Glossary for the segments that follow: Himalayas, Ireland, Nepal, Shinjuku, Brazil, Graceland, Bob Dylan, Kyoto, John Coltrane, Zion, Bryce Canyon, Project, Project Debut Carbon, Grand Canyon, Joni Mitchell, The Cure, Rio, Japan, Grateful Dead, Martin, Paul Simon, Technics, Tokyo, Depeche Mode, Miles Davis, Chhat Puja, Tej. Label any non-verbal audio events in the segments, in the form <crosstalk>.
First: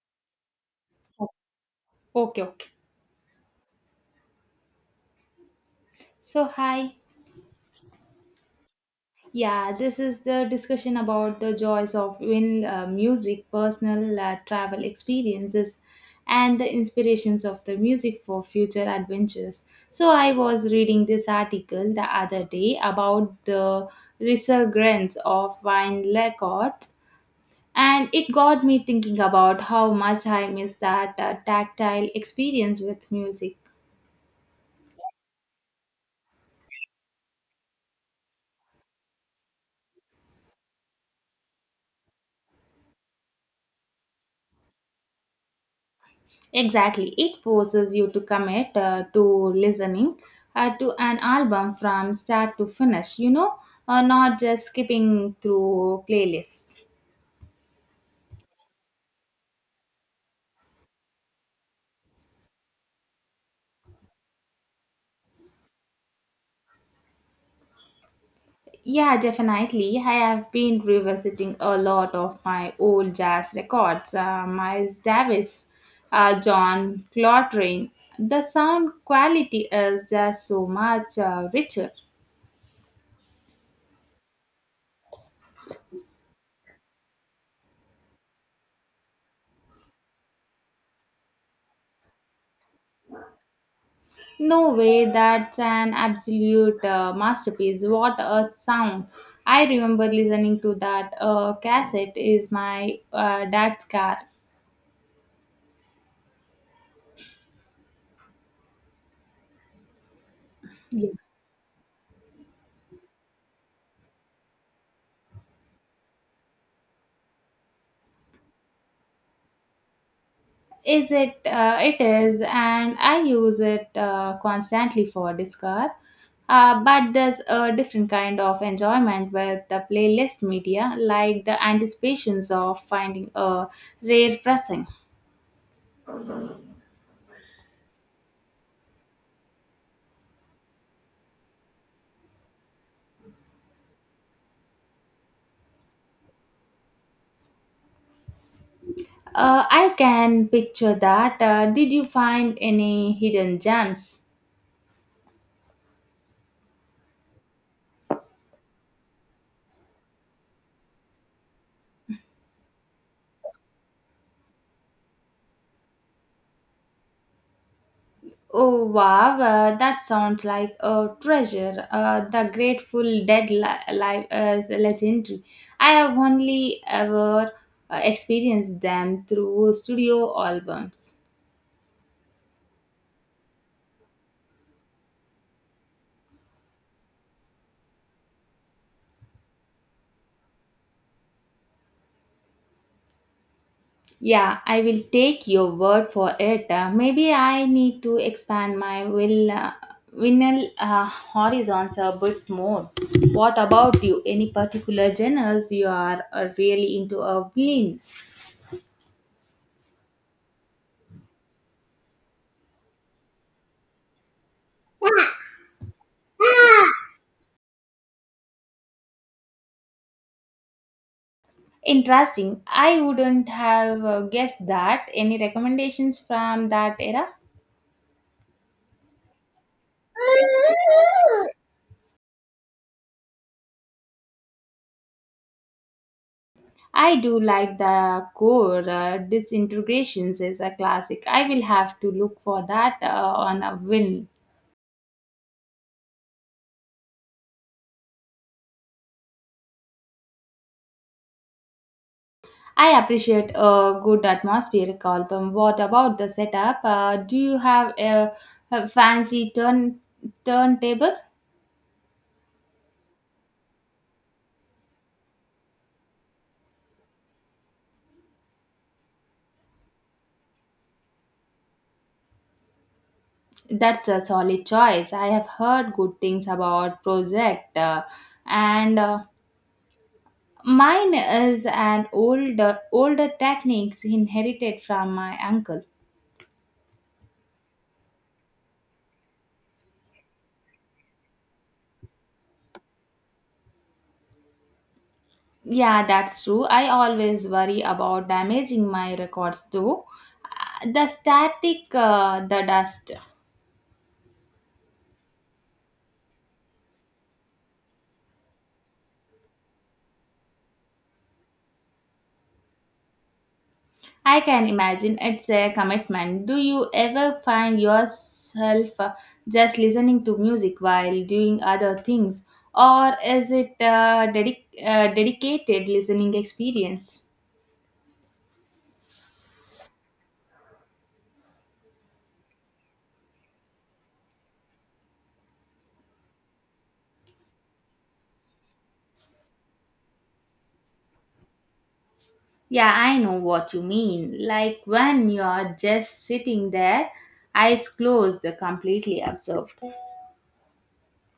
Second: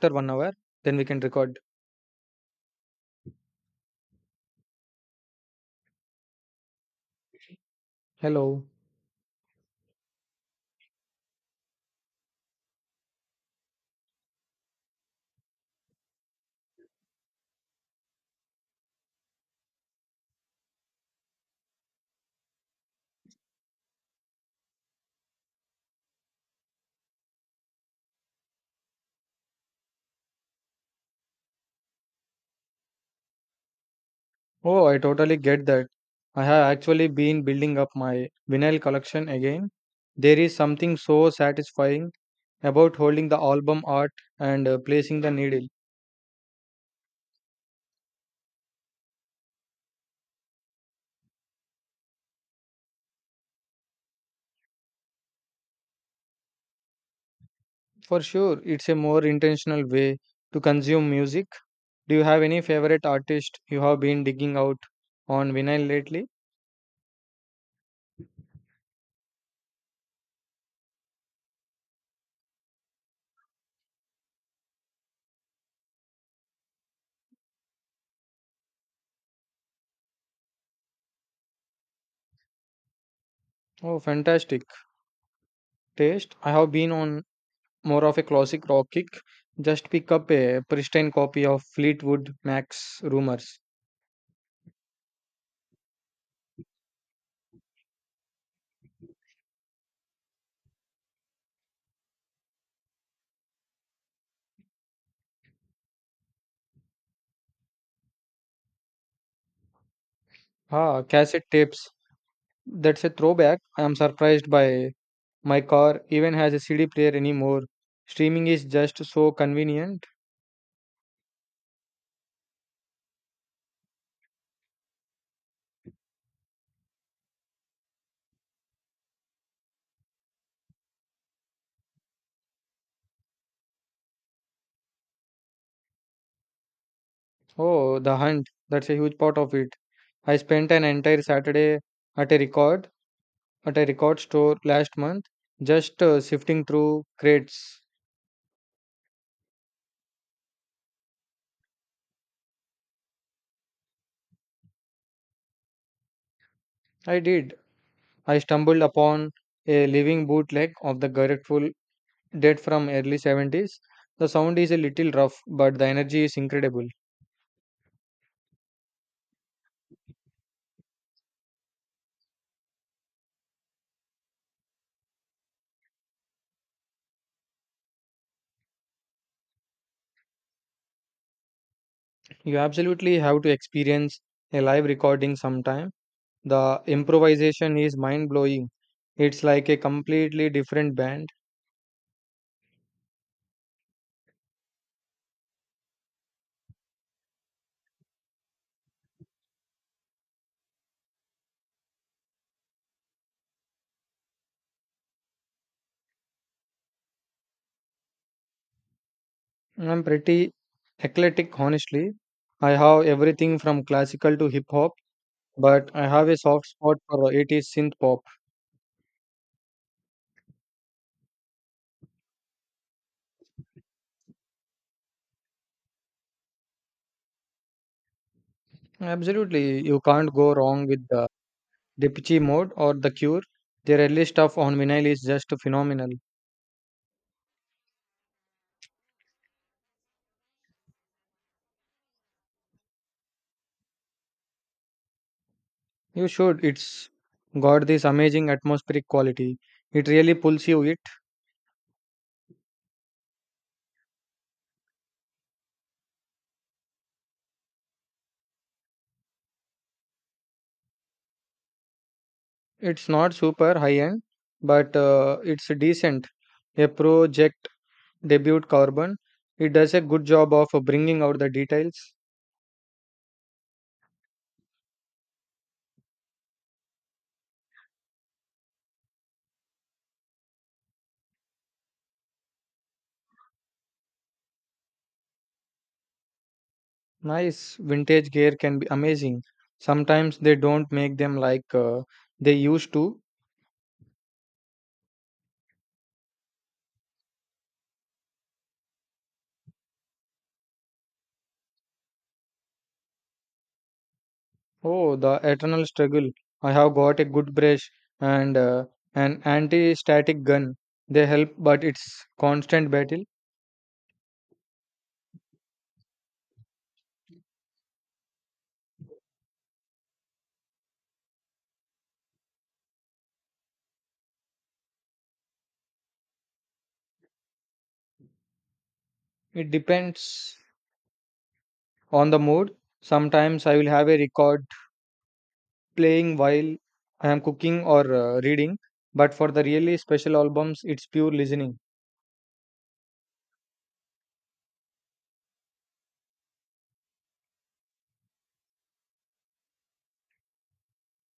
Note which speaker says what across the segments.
Speaker 1: After 1 hour, then we can
Speaker 2: Okay,
Speaker 1: record.
Speaker 2: okay. So, hi.
Speaker 1: Hello.
Speaker 2: Yeah, this is the discussion about the joys of in music, personal travel experiences, and the inspirations of the music for future adventures. So, I was reading this article the other day about the resurgence of wine records, and it got me thinking about how much I miss that tactile experience with music.
Speaker 1: Oh, I totally get that. I have actually been building up my vinyl collection again. There is something so satisfying about holding the album art and placing the needle.
Speaker 2: Exactly. It forces you to commit to listening to an album from start to finish, you know, not just skipping through playlists.
Speaker 1: For sure, it's a more intentional way to consume music. Do you have any favorite artist you have been digging out on vinyl lately?
Speaker 2: Yeah, definitely. I have been revisiting a lot of my old jazz records. Miles Davis, John Coltrane. The sound quality is just so much richer.
Speaker 1: Oh, fantastic taste. I have been on more of a classic rock kick. Just pick up a pristine copy of Fleetwood Mac's Rumors.
Speaker 2: No way, that's an absolute masterpiece. What a sound. I remember listening to that cassette is my dad's car.
Speaker 1: Ah,
Speaker 2: Yeah.
Speaker 1: cassette tapes. That's a throwback. I am surprised by my car even has a CD player anymore. Streaming is just so convenient.
Speaker 2: Is it? It is, and I use it constantly for this car. But there's a different kind of enjoyment with the playlist media, like the anticipations of finding a rare pressing.
Speaker 1: Oh, the hunt. That's a huge part of it. I spent an entire Saturday at a record at a record store last month, just sifting through crates.
Speaker 2: I can picture that. Did you find any hidden gems?
Speaker 1: I did. I stumbled upon a living bootleg of the grateful date from early 70s. The sound is a little rough, but the energy is incredible.
Speaker 2: Oh wow, that sounds like a treasure. The Grateful Dead live is legendary. I have only ever experienced them through studio albums.
Speaker 1: You absolutely have to experience a live recording sometime. The improvisation is mind blowing. It's like a completely different band.
Speaker 2: Yeah, I will take your word for it. Maybe I need to expand my vinyl horizons a bit more. What about you? Any particular genres you are really into? A vinyl?
Speaker 1: I'm pretty eclectic, honestly. I have everything from classical to hip hop, but I have a soft spot for 80s synth pop.
Speaker 2: Interesting. I wouldn't have guessed that. Any recommendations from that era?
Speaker 1: Absolutely, you can't go wrong with the Depeche Mode or The Cure. Their early stuff on vinyl is just phenomenal.
Speaker 2: I do like the core disintegrations is a classic. I will have to look for that on a whim.
Speaker 1: You should. It's got this amazing atmospheric quality. It really pulls you. It
Speaker 2: I appreciate a good atmospheric album. What about the setup? Do you have a fancy turntable?
Speaker 1: it's not super high end, but it's decent. A project debut carbon. It does a good job of bringing out the details.
Speaker 2: That's a solid choice. I have heard good things about Project and. Mine is an older techniques inherited from my uncle.
Speaker 1: Nice vintage gear can be amazing. Sometimes they don't make them like they used to.
Speaker 2: Yeah, that's true. I always worry about damaging my records though. The static, the dust.
Speaker 1: Oh, the eternal struggle. I have got a good brush and an anti-static gun. They help, but it's constant battle.
Speaker 2: I can imagine it's a commitment. Do you ever find yourself just listening to music while doing other things, or is it a dedicated listening experience?
Speaker 1: It depends on the mood. Sometimes I will have a record playing while I am cooking or reading, but for the really special albums, it's pure listening.
Speaker 2: Yeah, I know what you mean. Like when you're just sitting there, eyes closed, completely absorbed.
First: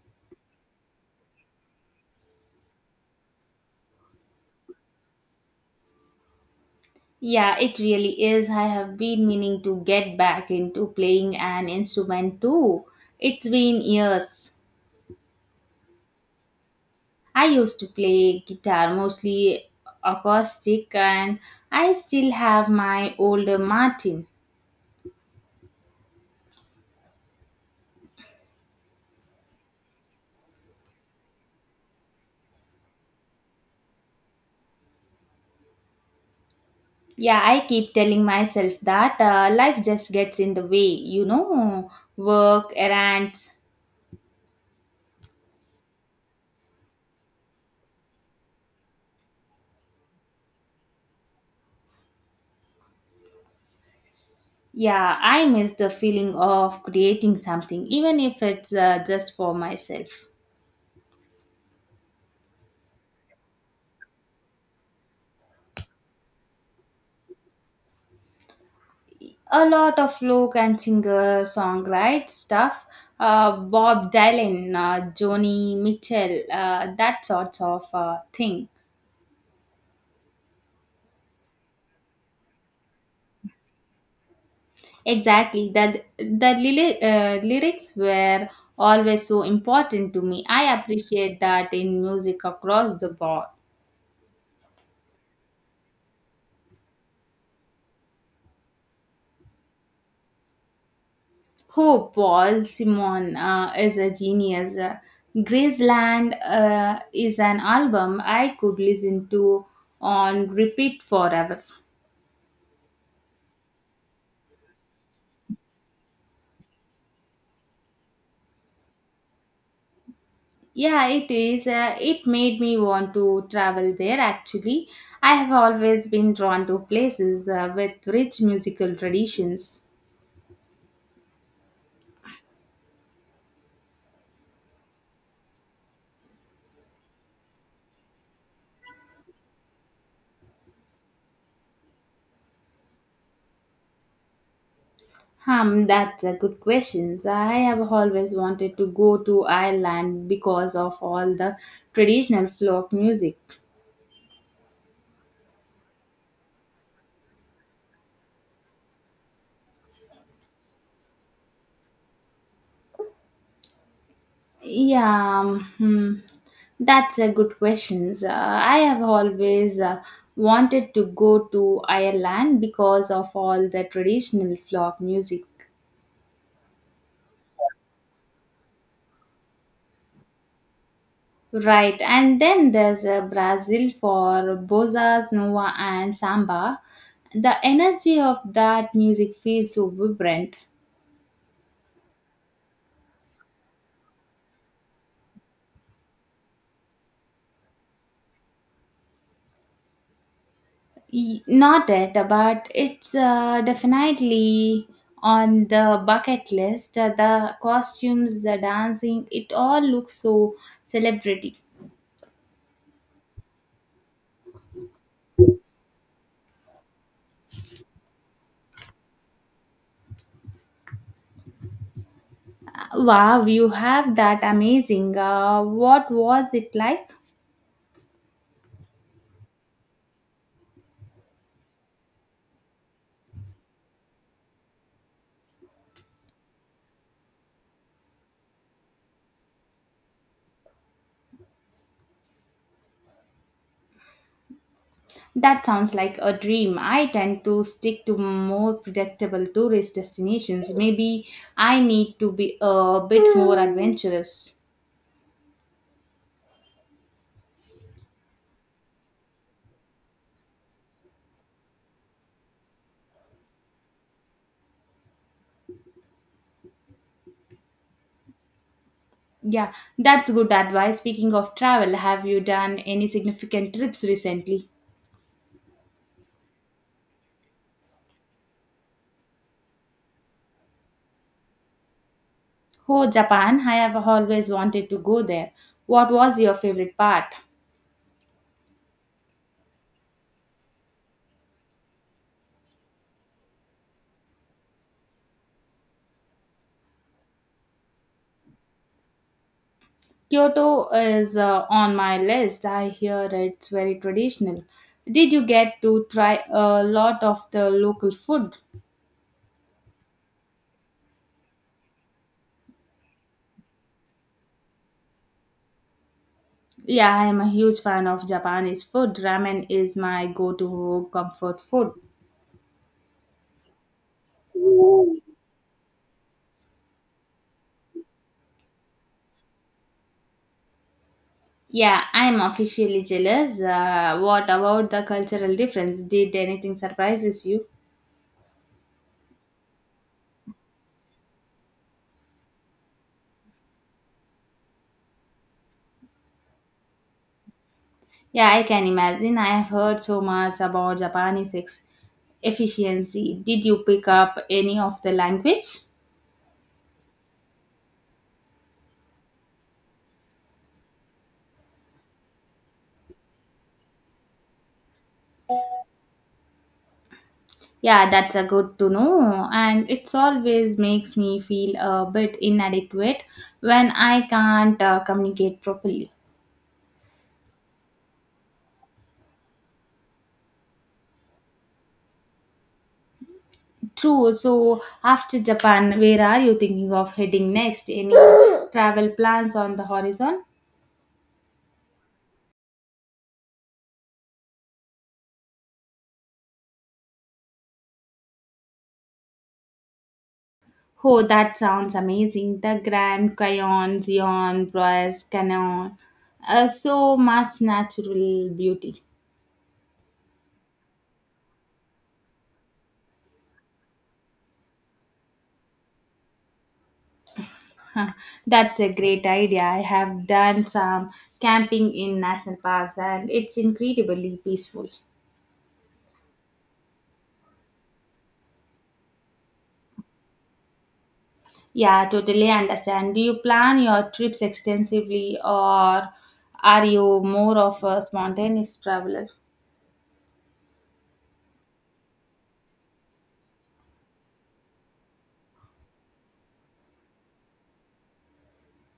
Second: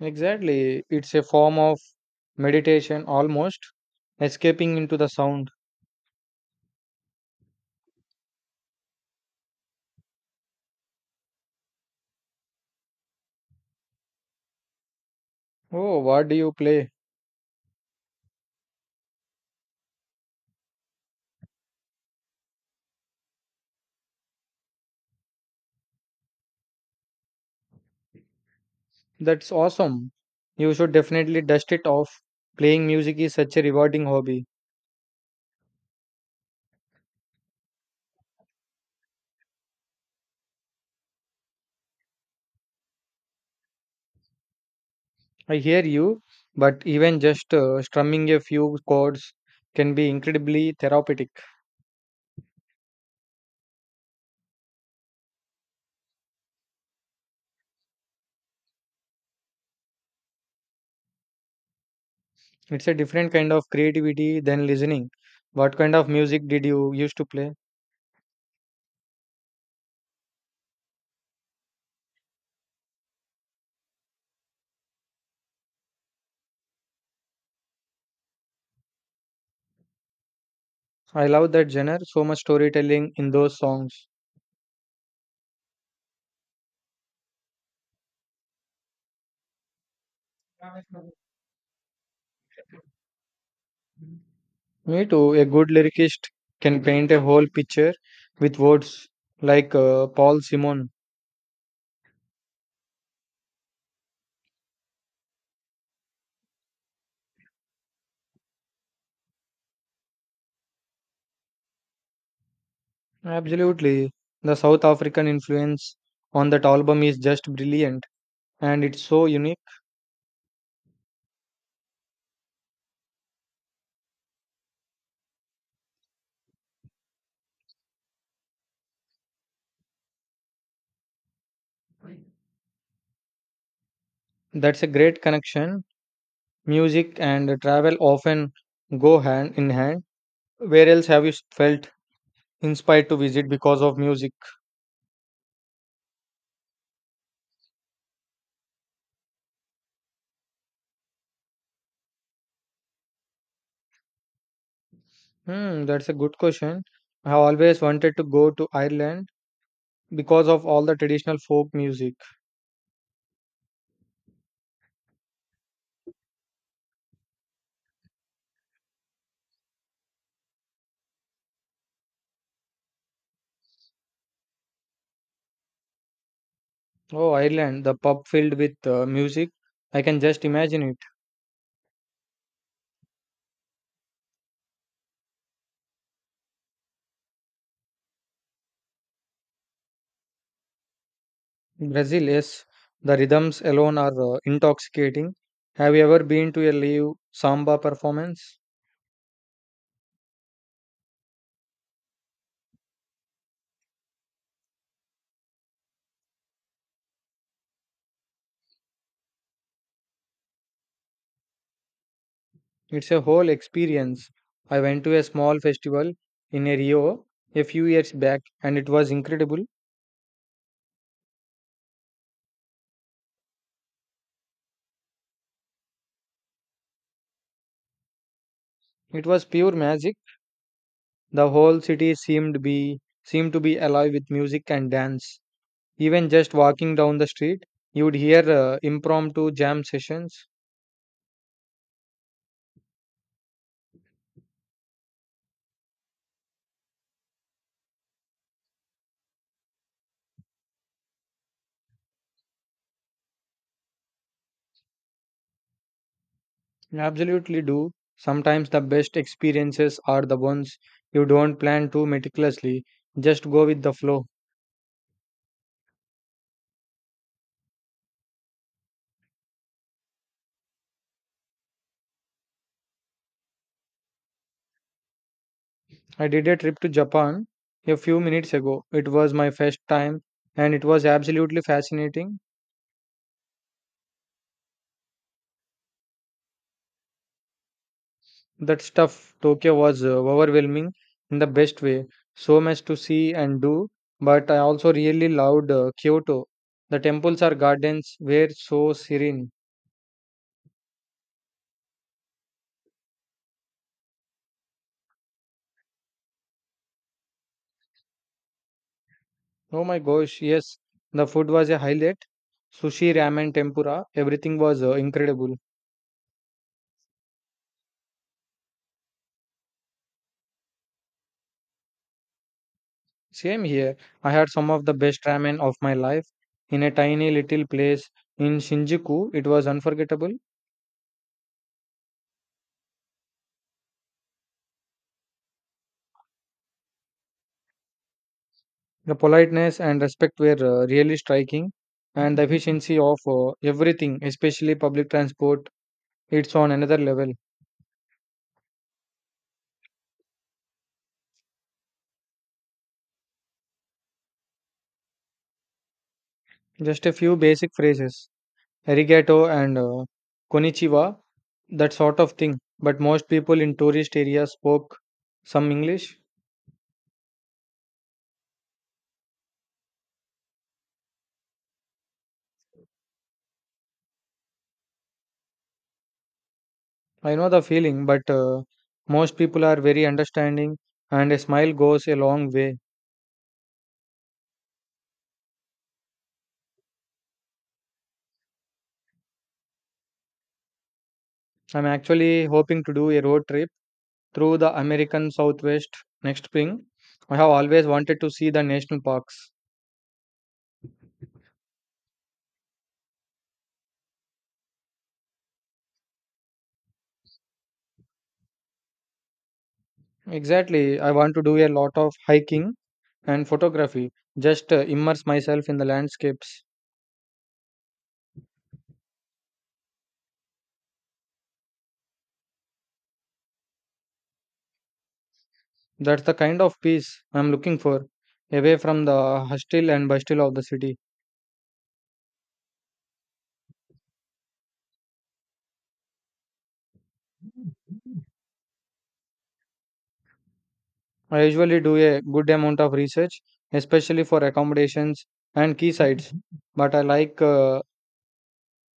Speaker 1: Exactly. It's a form of meditation almost, escaping into the sound.
Speaker 2: Yeah, it really is. I have been meaning to get back into playing an instrument too. It's been years.
Speaker 1: Oh, what do you play?
Speaker 2: I used to play guitar, mostly acoustic, and I still have my older Martin.
Speaker 1: That's awesome. You should definitely dust it off. Playing music is such a rewarding hobby.
Speaker 2: Yeah, I keep telling myself that life just gets in the way, you know, work, errands.
Speaker 1: I hear you, but even just strumming a few chords can be incredibly therapeutic.
Speaker 2: Yeah, I miss the feeling of creating something, even if it's just for myself.
Speaker 1: It's a different kind of creativity than listening. What kind of music did you used to play?
Speaker 2: A lot of folk and singer songwrite stuff, Bob Dylan, Joni Mitchell, that sorts of thing.
Speaker 1: I love that genre, so much storytelling in those songs.
Speaker 2: Exactly, that the lyrics were always so important to me. I appreciate that in music across the board.
Speaker 1: Me too. A good lyricist can paint a whole picture with words like Paul Simon.
Speaker 2: Oh, Paul Simon is a genius. Graceland is an album I could listen to on repeat forever.
Speaker 1: Absolutely. The South African influence on that album is just brilliant and it's so unique.
Speaker 2: Yeah, it is. It made me want to travel there actually. I have always been drawn to places with rich musical traditions.
Speaker 1: That's a great connection. Music and travel often go hand in hand. Where else have you felt inspired to visit because of music?
Speaker 2: That's a good question. I have always wanted to go to Ireland because of all the traditional folk music.
Speaker 1: Hmm, that's a good question. I have always wanted to go to Ireland because of all the traditional folk music.
Speaker 2: Yeah, that's a good question. I have always wanted to go to Ireland because of all the traditional folk music.
Speaker 1: Oh, Ireland, the pub filled with music. I can just imagine it.
Speaker 2: Right, and then there's Brazil for bozas, nova, and samba. The energy of that music feels so vibrant.
Speaker 1: Brazil, yes, the rhythms alone are intoxicating. Have you ever been to a live samba performance?
Speaker 2: Not it, but it's definitely on the bucket list. The costumes, the dancing, it all looks so celebrity.
Speaker 1: It's a whole experience. I went to a small festival in a Rio a few years back and it was incredible.
Speaker 2: Wow, you have that amazing. What was it like?
Speaker 1: It was pure magic. The whole city seemed to be alive with music and dance. Even just walking down the street, you would hear impromptu jam sessions.
Speaker 2: That sounds like a dream. I tend to stick to more predictable tourist destinations. Maybe I need to be a bit more adventurous.
Speaker 1: You absolutely do. Sometimes the best experiences are the ones you don't plan too meticulously, just go with the flow.
Speaker 2: Yeah, that's good advice. Speaking of travel, have you done any significant trips recently?
Speaker 1: I did a trip to Japan a few minutes ago. It was my first time and it was absolutely fascinating.
Speaker 2: Oh, Japan, I have always wanted to go there. What was your favorite part?
Speaker 1: That stuff, Tokyo was overwhelming in the best way. So much to see and do, but I also really loved Kyoto. The temples or gardens were so serene.
Speaker 2: Kyoto is on my list. I hear it's very traditional. Did you get to try a lot of the local food?
Speaker 1: Oh my gosh, yes, the food was a highlight. Sushi, ramen, tempura, everything was incredible.
Speaker 2: Yeah, I am a huge fan of Japanese food. Ramen is my go to comfort food.
Speaker 1: Same here. I had some of the best ramen of my life in a tiny little place in Shinjuku. It was unforgettable.
Speaker 2: Yeah, I'm officially jealous. What about the cultural difference? Did anything surprises you?
Speaker 1: The politeness and respect were really striking, and the efficiency of everything, especially public transport, it's on another level.
Speaker 2: Yeah, I can imagine. I have heard so much about Japanese efficiency. Did you pick up any of the language?
Speaker 1: Just a few basic phrases, arigato and konnichiwa, that sort of thing. But most people in tourist areas spoke some English.
Speaker 2: Yeah, that's a good to know. And it's always makes me feel a bit inadequate when I can't communicate properly.
Speaker 1: I know the feeling, but most people are very understanding, and a smile goes a long way.
Speaker 2: True. So after Japan, where are you thinking of heading next? Any <coughs> travel plans on the horizon?
Speaker 1: I'm actually hoping to do a road trip through the American Southwest next spring. I have always wanted to see the national parks.
Speaker 2: Oh, that sounds amazing. The Grand Canyon, Zion, Bryce Canyon. So much natural beauty.
Speaker 1: Exactly, I want to do a lot of hiking and photography, just immerse myself in the landscapes.
Speaker 2: Huh, That's a great idea. I have done some camping in national parks and it's incredibly peaceful.
Speaker 1: That's the kind of peace I'm looking for, away from the hustle and bustle of the city.
Speaker 2: Yeah, totally understand. Do you plan your trips extensively or are you more of a spontaneous traveler?
Speaker 1: I usually do a good amount of research, especially for accommodations and key sites, but I like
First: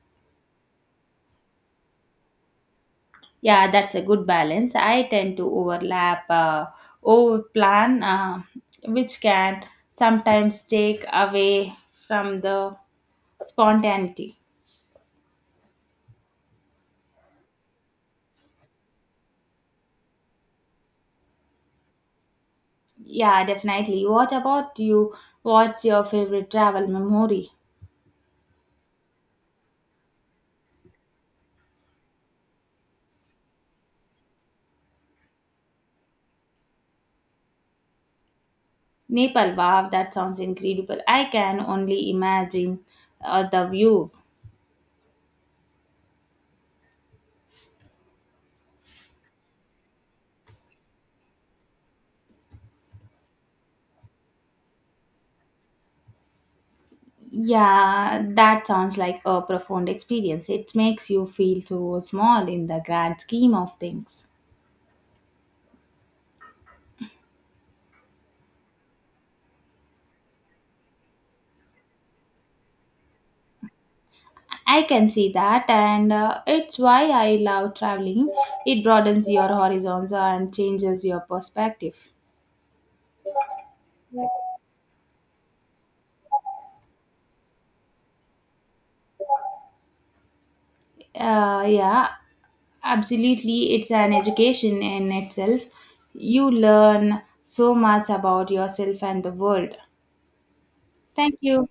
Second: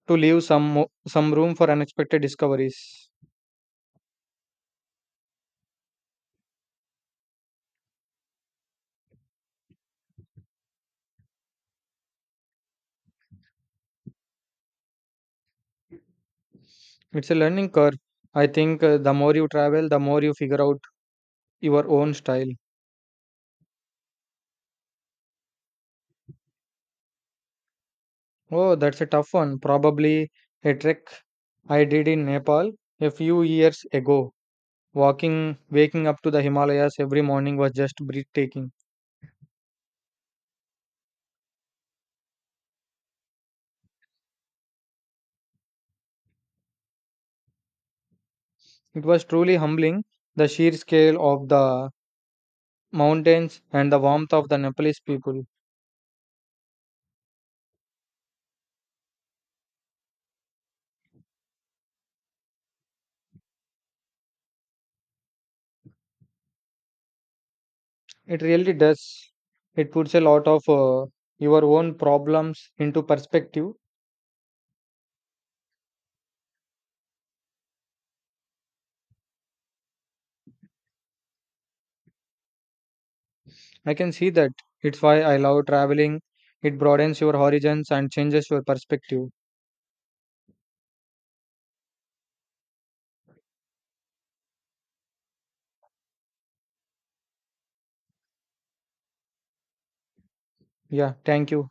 Speaker 1: to leave some room for unexpected discoveries.
Speaker 2: Yeah, that's a good balance. I tend to overplan, which can sometimes take away from the spontaneity.
Speaker 1: It's a learning curve. I think the more you travel, the more you figure out your own style.
Speaker 2: Yeah, definitely. What about you? What's your favorite travel memory?
Speaker 1: Oh, that's a tough one. Probably a trek I did in Nepal a few years ago. Waking up to the Himalayas every morning was just breathtaking.
Speaker 2: Nepal, wow, that sounds incredible. I can only imagine the view.
Speaker 1: It was truly humbling, the sheer scale of the mountains and the warmth of the Nepalese people.
Speaker 2: Yeah, that sounds like a profound experience. It makes you feel so small in the grand scheme of things.
Speaker 1: It really does. It puts a lot of your own problems into perspective.
Speaker 2: I can see that, and it's why I love traveling. It broadens your horizons and changes your perspective.
Speaker 1: I can see that. It's why I love traveling. It broadens your horizons and changes your perspective.
Speaker 2: Yeah, absolutely. It's an education in itself. You learn so much about yourself and the world.
Speaker 1: Yeah,
Speaker 2: Thank
Speaker 1: thank
Speaker 2: you.
Speaker 1: you.